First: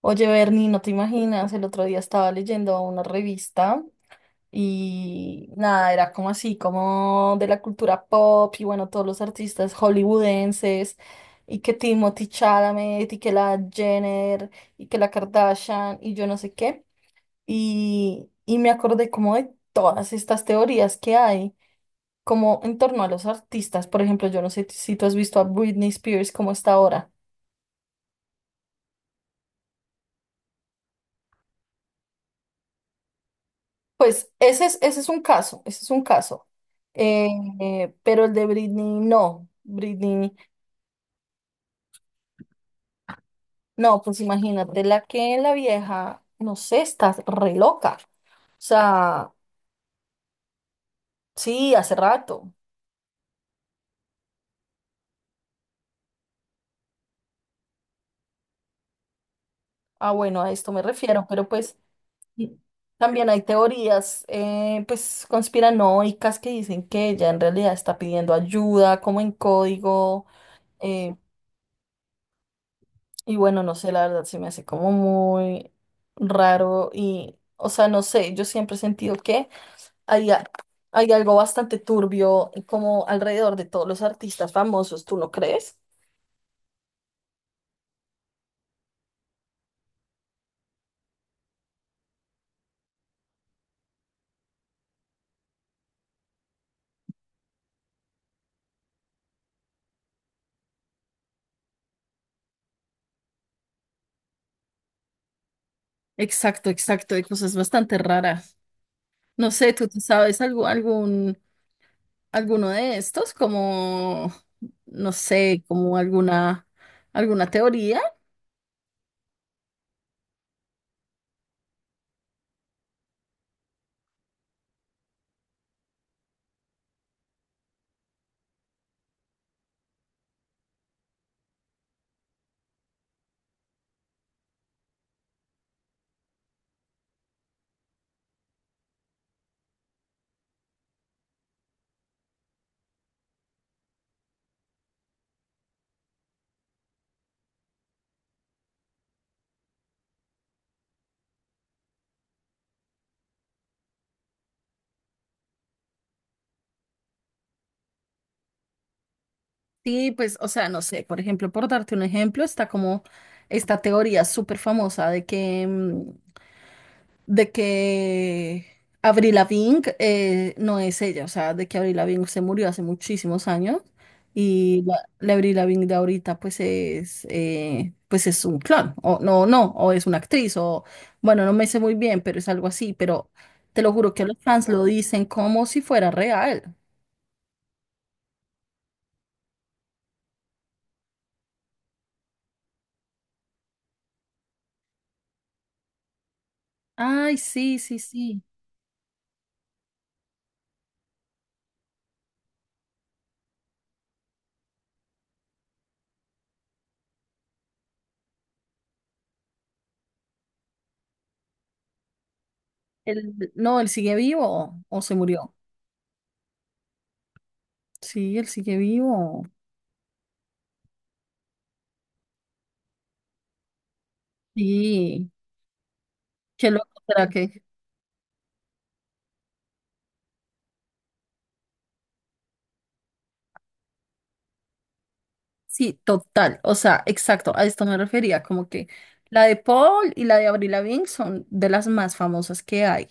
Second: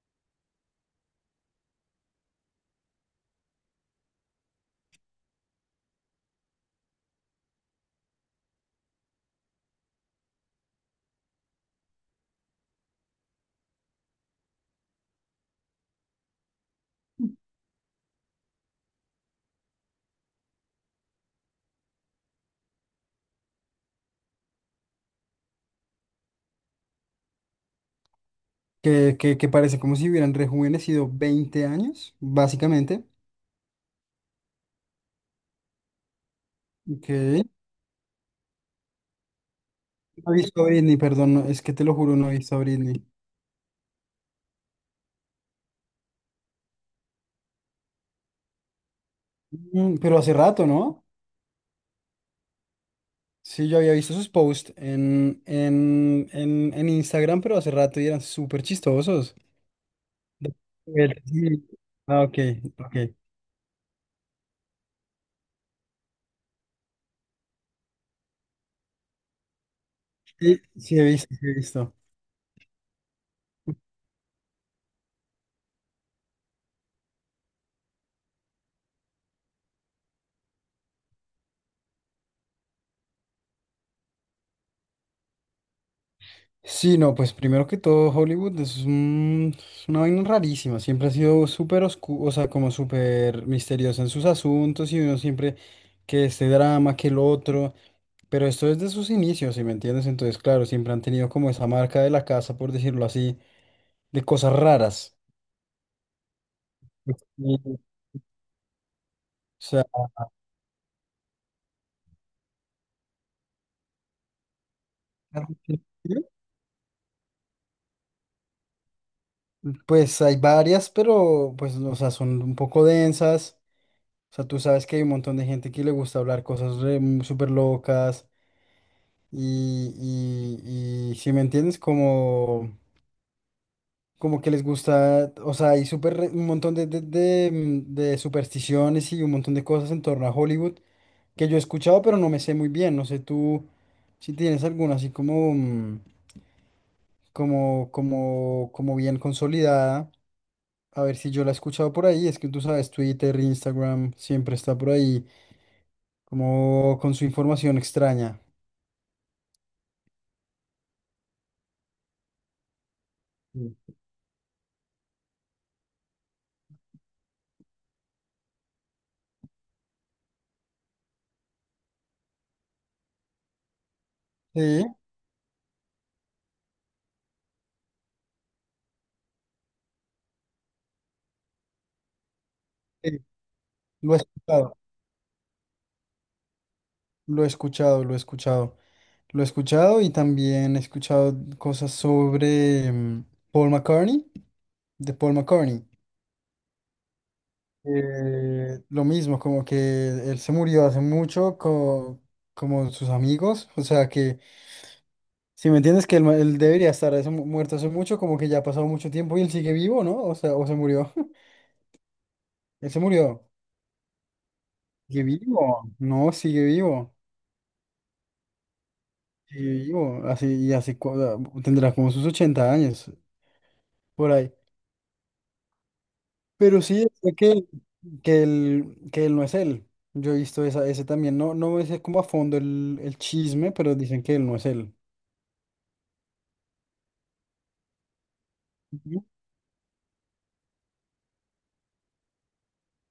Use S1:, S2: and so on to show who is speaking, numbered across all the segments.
S1: Oye, Bernie, no te imaginas, el otro día estaba leyendo una revista y nada, era como así, como de la cultura pop y bueno, todos los artistas hollywoodenses y que Timothy Chalamet y que la Jenner y que la Kardashian y yo no sé qué. Y me acordé como de todas estas teorías que hay, como en torno a los artistas. Por ejemplo, yo no sé si tú has visto a Britney Spears como está ahora.
S2: Que parece como si hubieran rejuvenecido 20 años, básicamente.
S1: Pues ese es un caso, ese es un caso.
S2: Ok.
S1: Eh, pero el de Britney no, Britney
S2: No he visto a Britney, perdón, no, es que te lo juro, no he visto a Britney.
S1: no, pues imagínate la que la vieja, no sé, está re loca. O sea,
S2: Mm, pero hace rato, ¿no?
S1: sí, hace rato.
S2: Sí, yo había visto sus posts en Instagram, pero hace rato y eran súper chistosos.
S1: Ah, bueno, a esto me
S2: De-
S1: refiero, pero
S2: sí.
S1: pues
S2: Ah, ok,
S1: y
S2: ok.
S1: también hay teorías, pues conspiranoicas que dicen que ella en realidad está pidiendo ayuda, como en código.
S2: Sí, sí he
S1: eh,
S2: visto, sí he visto.
S1: Y bueno, no sé, la verdad se me hace como muy raro y, o sea, no sé, yo siempre he sentido que hay, a- hay algo bastante turbio como alrededor de todos los artistas famosos, ¿tú no crees?
S2: Sí, no, pues primero que todo, Hollywood es, un- es una vaina rarísima. Siempre ha sido súper oscuro, o sea, como súper misteriosa en sus asuntos y uno siempre que este drama, que el otro. Pero esto es de sus inicios, ¿si me entiendes? Entonces, claro, siempre han tenido como esa marca de la casa, por decirlo así, de cosas raras.
S1: Exacto, exacto, hay cosas
S2: Y, o
S1: bastante raras. No sé,
S2: sea,
S1: ¿tú te sabes algo, algún, alguno de estos? Como, no sé, como alguna, alguna teoría.
S2: pues hay varias, pero pues, o sea, son un poco densas. O sea, tú sabes que hay un montón de gente que le gusta hablar cosas re- súper locas. Y, y si me entiendes, como, como que les gusta, o sea, hay súper re- un montón de de supersticiones y un montón de cosas en torno a Hollywood que yo he escuchado, pero no me sé muy bien. No sé tú si tienes alguna así como, como, como, como bien consolidada. A ver si yo la he escuchado por ahí. Es que tú sabes, Twitter, Instagram, siempre está por ahí, como con su información extraña.
S1: Sí, pues, o sea, no sé, por ejemplo, por darte un ejemplo, está como esta
S2: Sí.
S1: teoría súper famosa de que Avril Lavigne no es ella, o sea, de que Avril Lavigne se murió hace muchísimos años y
S2: Sí,
S1: la Avril Lavigne de ahorita pues es un clon, o no, no, o es una actriz, o bueno, no me sé muy bien, pero es algo así,
S2: sí,
S1: pero te lo
S2: lo
S1: juro
S2: he
S1: que los fans
S2: escuchado,
S1: lo dicen como si fuera real.
S2: lo he escuchado, lo he escuchado. Lo he escuchado y también he escuchado cosas sobre Paul McCartney, de Paul McCartney.
S1: Ay, sí, sí, sí.
S2: Lo mismo, como que él se murió hace mucho co- como sus amigos, o sea que, si me entiendes, que él, ma- él debería estar hace mu- muerto hace mucho, como que ya ha pasado mucho tiempo y él sigue vivo, ¿no? O sea, o se murió, él se
S1: Él,
S2: murió.
S1: no, él sigue vivo o se
S2: Sigue
S1: murió.
S2: vivo, no,
S1: Sí, él sigue vivo.
S2: sigue vivo, así y así cu- ah, tendrá como sus 80 años por ahí.
S1: Sí, qué
S2: Pero
S1: loco
S2: sí,
S1: será
S2: sé
S1: que.
S2: que él no es él. Yo he visto esa, ese también. No, no sé como a fondo el chisme, pero dicen que él no es él.
S1: Sí, total. O sea, exacto. A esto me refería. Como que
S2: Ujú.
S1: la de Paul y la de Avril Lavigne son de las más famosas que hay.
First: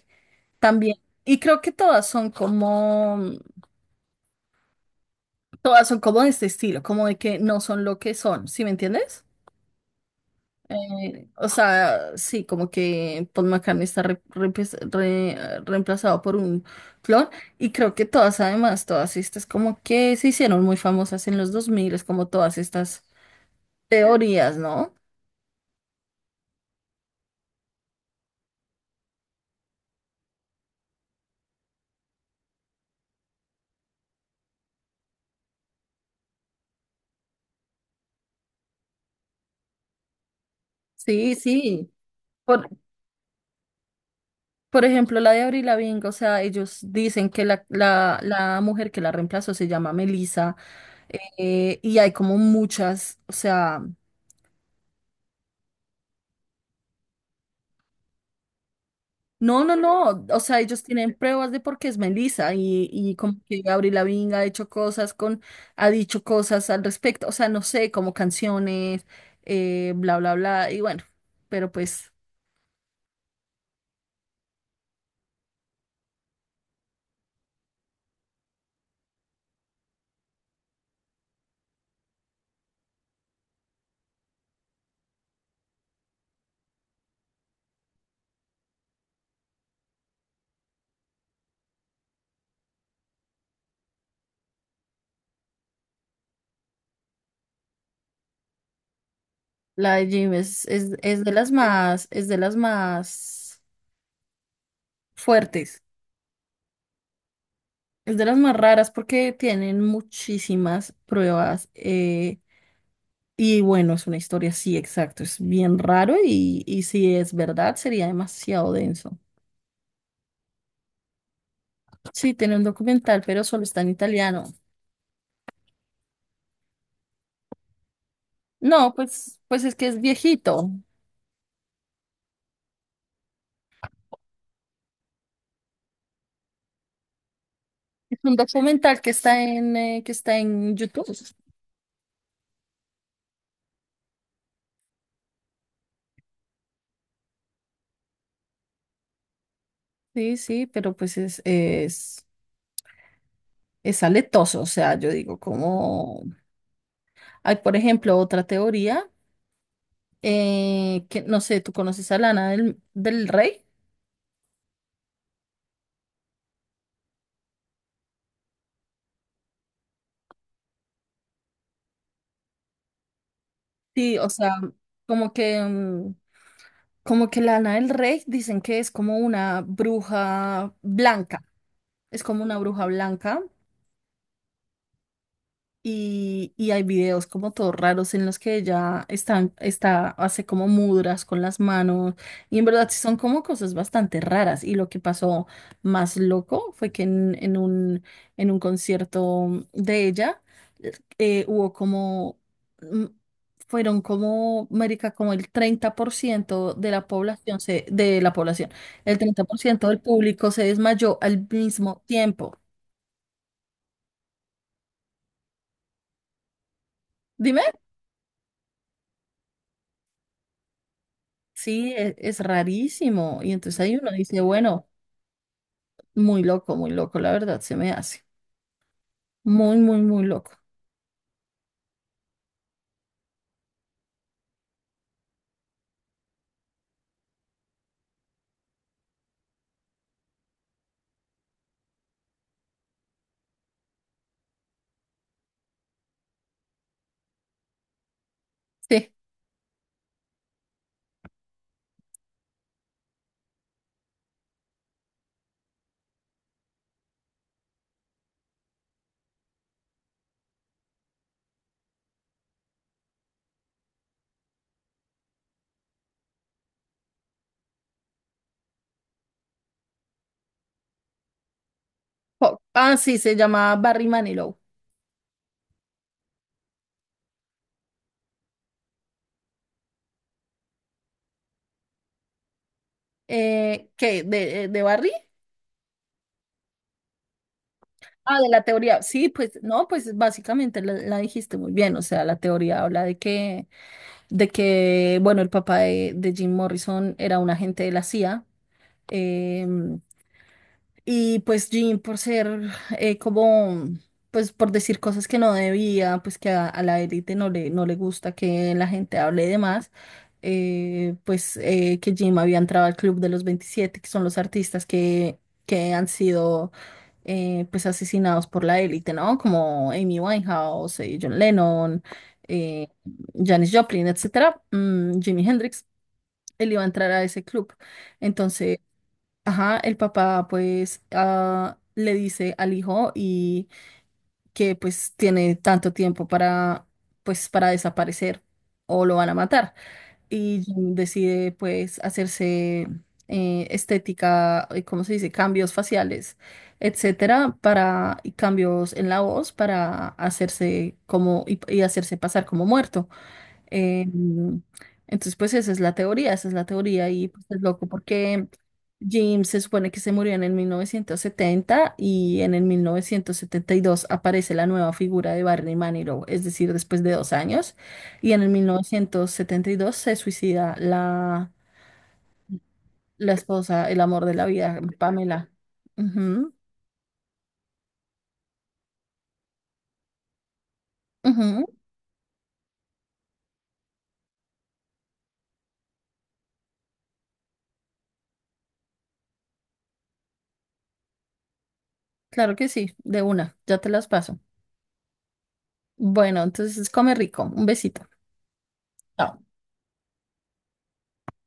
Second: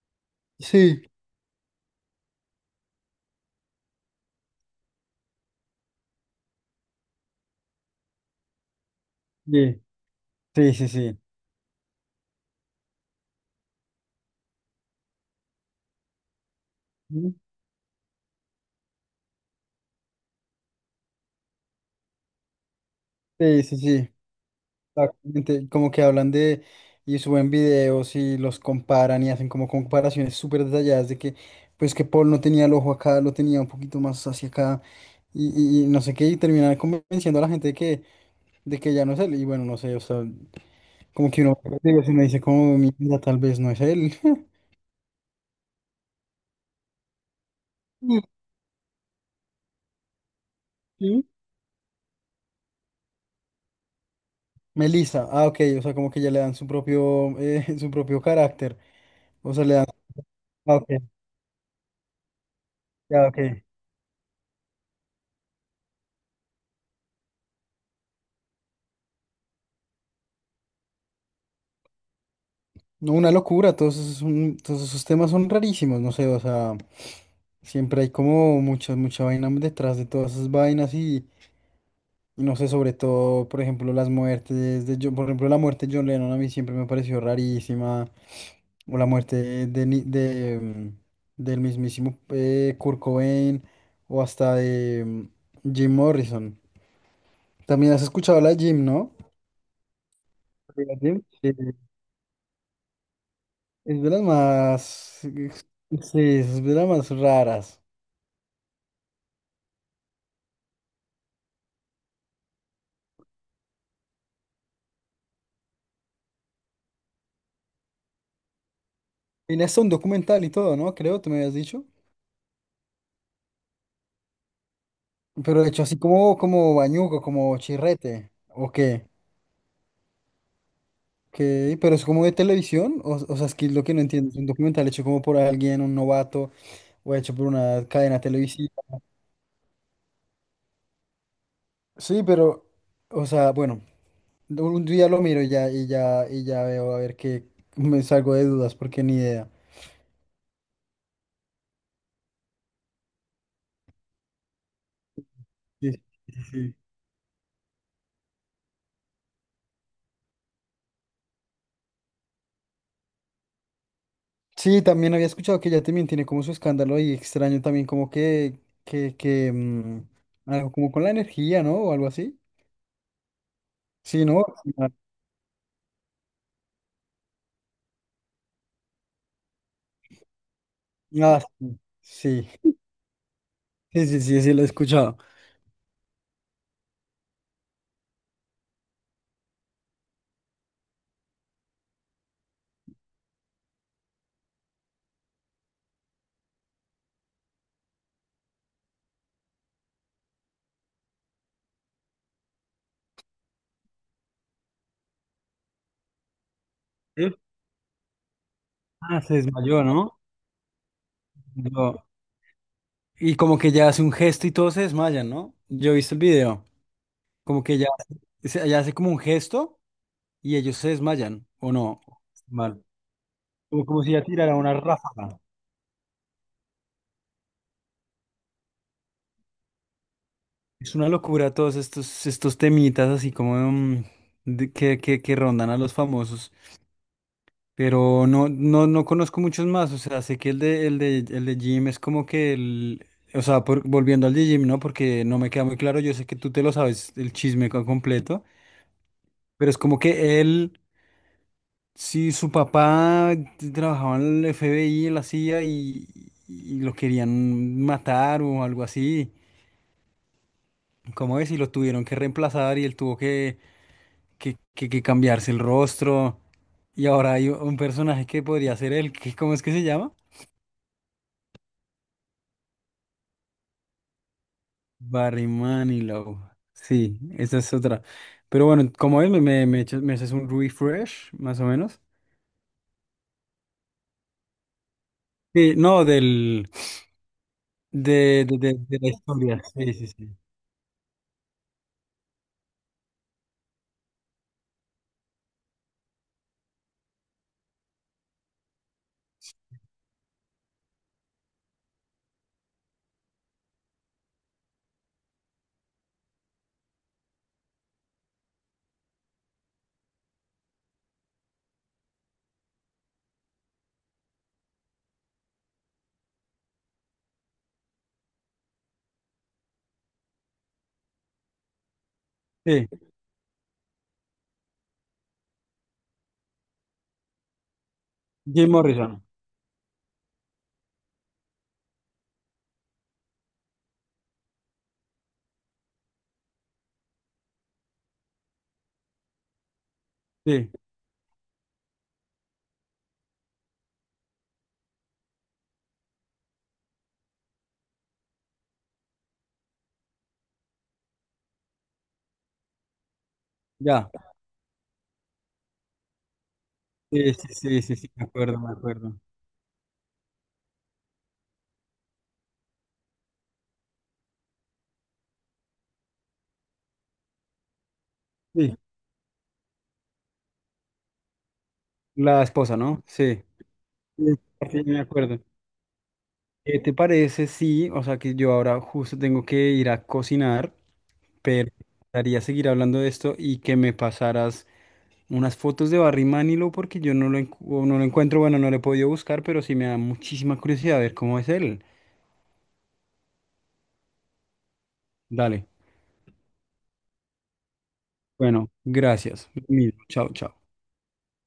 S1: También.
S2: Sí,
S1: Y creo que todas son como de este estilo, como de que no son lo que son. ¿Sí me entiendes?
S2: sí, sí, sí, sí.
S1: O sea, sí, como que Paul McCartney está reemplazado por un clon
S2: Ujú.
S1: y creo que todas, además, todas estas como que se hicieron muy famosas en los 2000 es como todas estas
S2: Sí, sí, sí.
S1: teorías, ¿no?
S2: Exactamente. Como que hablan de y suben videos y los comparan y hacen como comparaciones súper detalladas de que, pues que Paul no tenía el ojo acá, lo tenía un poquito más hacia acá y no sé qué, y terminan convenciendo a la gente de que ya no es él. Y bueno, no sé, o sea. Como
S1: Sí,
S2: que uno
S1: sí.
S2: digo, si uno dice
S1: Por,
S2: como mira, tal vez no es él.
S1: por ejemplo, la de Avril Lavigne, o sea, ellos dicen que la mujer que la reemplazó se llama Melissa.
S2: Ujú.
S1: Y hay como muchas, o sea...
S2: Melissa, ah, ok, o sea, como que ya le dan su propio, su propio carácter. O
S1: No,
S2: sea, le
S1: no,
S2: dan.
S1: no. O sea,
S2: Ah,
S1: ellos
S2: ok,
S1: tienen pruebas de por qué es Melissa y
S2: ya,
S1: como
S2: ok.
S1: que Gabriel Lavigne ha hecho cosas con, ha dicho cosas al respecto. O sea, no sé, como canciones, bla, bla, bla. Y bueno, pero pues
S2: No, una locura, todos esos, son- todos esos temas son rarísimos, no sé, o sea, siempre hay como mucha, mucha vaina detrás de todas esas vainas y no sé, sobre todo, por ejemplo, las muertes de John, por ejemplo, la muerte de John Lennon a mí siempre me pareció rarísima. O la muerte de, Ni- de, del mismísimo Kurt Cobain o hasta de Jim Morrison. También has escuchado la de Jim, ¿no?
S1: la de Jim
S2: Sí, la Jim.
S1: es de las
S2: Sí,
S1: más, es de las más
S2: es de las más. Ex-
S1: fuertes.
S2: sí, es de las más raras.
S1: Es de las más raras porque tienen muchísimas pruebas. Y bueno, es una historia, sí, exacto. Es bien raro y si es verdad, sería demasiado denso.
S2: Tiene hasta un documental y todo, ¿no? Creo, tú me habías dicho.
S1: Sí, tiene un documental, pero solo está en italiano.
S2: Pero hecho así como, como bañuco, como chirrete. ¿O
S1: No,
S2: qué?
S1: pues, pues es que es viejito.
S2: ¿Qué? Pero es como de televisión. O sea, es que lo que no entiendo es un documental hecho como por alguien, un novato, o hecho por una
S1: Es
S2: cadena
S1: un
S2: televisiva.
S1: documental que está en YouTube.
S2: Sí, pero, o sea, bueno, un día lo miro y ya, y ya, y ya veo a ver qué me salgo de dudas porque ni idea.
S1: Sí, sí, pero pues es aletoso. O sea, yo digo,
S2: Sí,
S1: como
S2: sí, sí.
S1: hay, por ejemplo, otra teoría. Que no sé, ¿tú conoces a Lana del, del Rey?
S2: Sí, también había escuchado que ella también tiene como su escándalo y extraño también como que, que algo como con la energía, ¿no? O algo así.
S1: Sí,
S2: Sí,
S1: o
S2: ¿no?
S1: sea,
S2: Ah,
S1: como que, como que Lana del Rey dicen que es como una bruja
S2: ah,
S1: blanca. Es como
S2: sí,
S1: una bruja blanca.
S2: sí, sí, sí, sí, sí, lo he escuchado.
S1: Y hay videos como todos raros en los que ella están, está, hace como mudras con las manos. Y en verdad sí son como cosas bastante raras. Y lo que pasó más loco fue que en un concierto de ella hubo como, mm, fueron como, marica, como el 30% de la
S2: ¿Eh?
S1: población, de la población, el
S2: Ah, se
S1: treinta por
S2: desmayó,
S1: ciento del
S2: ¿no?
S1: público se desmayó al
S2: Yo-
S1: mismo tiempo.
S2: y como que ya hace un gesto y todos se desmayan, ¿no? Yo he visto el video, como
S1: Dime.
S2: que ya hace como un gesto. Y ellos se desmayan, ¿o
S1: Sí,
S2: no?
S1: es
S2: Mal.
S1: rarísimo. Y entonces
S2: Como,
S1: ahí
S2: como
S1: uno
S2: si ya
S1: dice,
S2: tirara una
S1: bueno,
S2: ráfaga.
S1: muy loco, la verdad, se me hace. Muy, muy, muy loco.
S2: Es una locura todos estos, estos temitas así como de- que rondan a los famosos. Pero no, no, no conozco muchos más. O sea, sé que el de, el de, el de Jim es como que el. O sea, por- volviendo al de Jim, ¿no? Porque no me queda muy claro. Yo sé que tú te lo sabes el chisme co- completo.
S1: Sí.
S2: Pero es como que él. Sí, su papá t- trabajaba en el FBI, en la CIA, y los querían matar o algo así. ¿Cómo es? Y lo tuvieron que reemplazar y él tuvo que, que cambiarse el rostro. Y ahora hay un personaje que podría ser él, que, ¿cómo es que se llama?
S1: Ah, sí, se llama Barry Manilow.
S2: Barry Manilow. Sí, esa es otra. Pero bueno, ¿como es? Me echas- me haces un refresh, más o menos.
S1: ¿Qué? De Barry?
S2: Sí, no, del,
S1: Ah,
S2: de,
S1: de
S2: de,
S1: la
S2: de, de
S1: teoría.
S2: la
S1: Sí, pues,
S2: historia.
S1: no,
S2: Sí, sí,
S1: pues
S2: sí.
S1: básicamente la dijiste muy bien. O sea, la teoría habla de que, bueno, el papá de Jim Morrison era un agente de la CIA. Y pues Jean, por ser como, pues por decir cosas que no debía, pues que a la élite no le gusta que la gente hable de más, pues que Jim había entrado al Club de los 27, que son los artistas que han sido pues asesinados por la élite, ¿no? Como Amy Winehouse, John Lennon, eh,
S2: Sí,
S1: Janis Joplin, etcétera, Jimi Hendrix, él iba a entrar a ese club.
S2: Jim
S1: Entonces,
S2: Morrison.
S1: ajá, el papá pues le dice al hijo y que pues tiene tanto tiempo para pues para desaparecer o lo van a matar. Y
S2: Sí.
S1: Jim decide pues hacerse estética, ¿cómo se dice? Cambios faciales, etcétera, para y cambios en la voz para hacerse como y hacerse pasar como muerto. Eh,
S2: Ya,
S1: entonces, pues esa es la teoría, esa es la teoría y
S2: sí,
S1: pues
S2: sí,
S1: es
S2: sí,
S1: loco
S2: sí, sí, me
S1: porque
S2: acuerdo, me acuerdo.
S1: Jim se supone que se murió en el 1970 y en el 1972 aparece la nueva figura de Barney Manilow, es decir, después de 2 años, y en el
S2: Sí,
S1: 1972 se suicida la,
S2: la esposa, ¿no?
S1: la
S2: Sí,
S1: esposa, el amor
S2: sí,
S1: de la vida,
S2: sí, me acuerdo.
S1: Pamela. Ujú,
S2: ¿Qué te parece? Sí, o sea que yo ahora justo tengo que ir a cocinar,
S1: ujú,
S2: pero me gustaría seguir hablando de esto y que me pasaras unas fotos de Barry Manilow porque yo no lo, encu- o no lo encuentro, bueno, no lo he podido buscar, pero sí me da muchísima curiosidad ver cómo es él.
S1: claro que sí, de una, ya te las paso.
S2: Dale,
S1: Bueno, entonces come rico, un besito.
S2: bueno,
S1: Chao.
S2: gracias. Lo mismo. Chao, chao.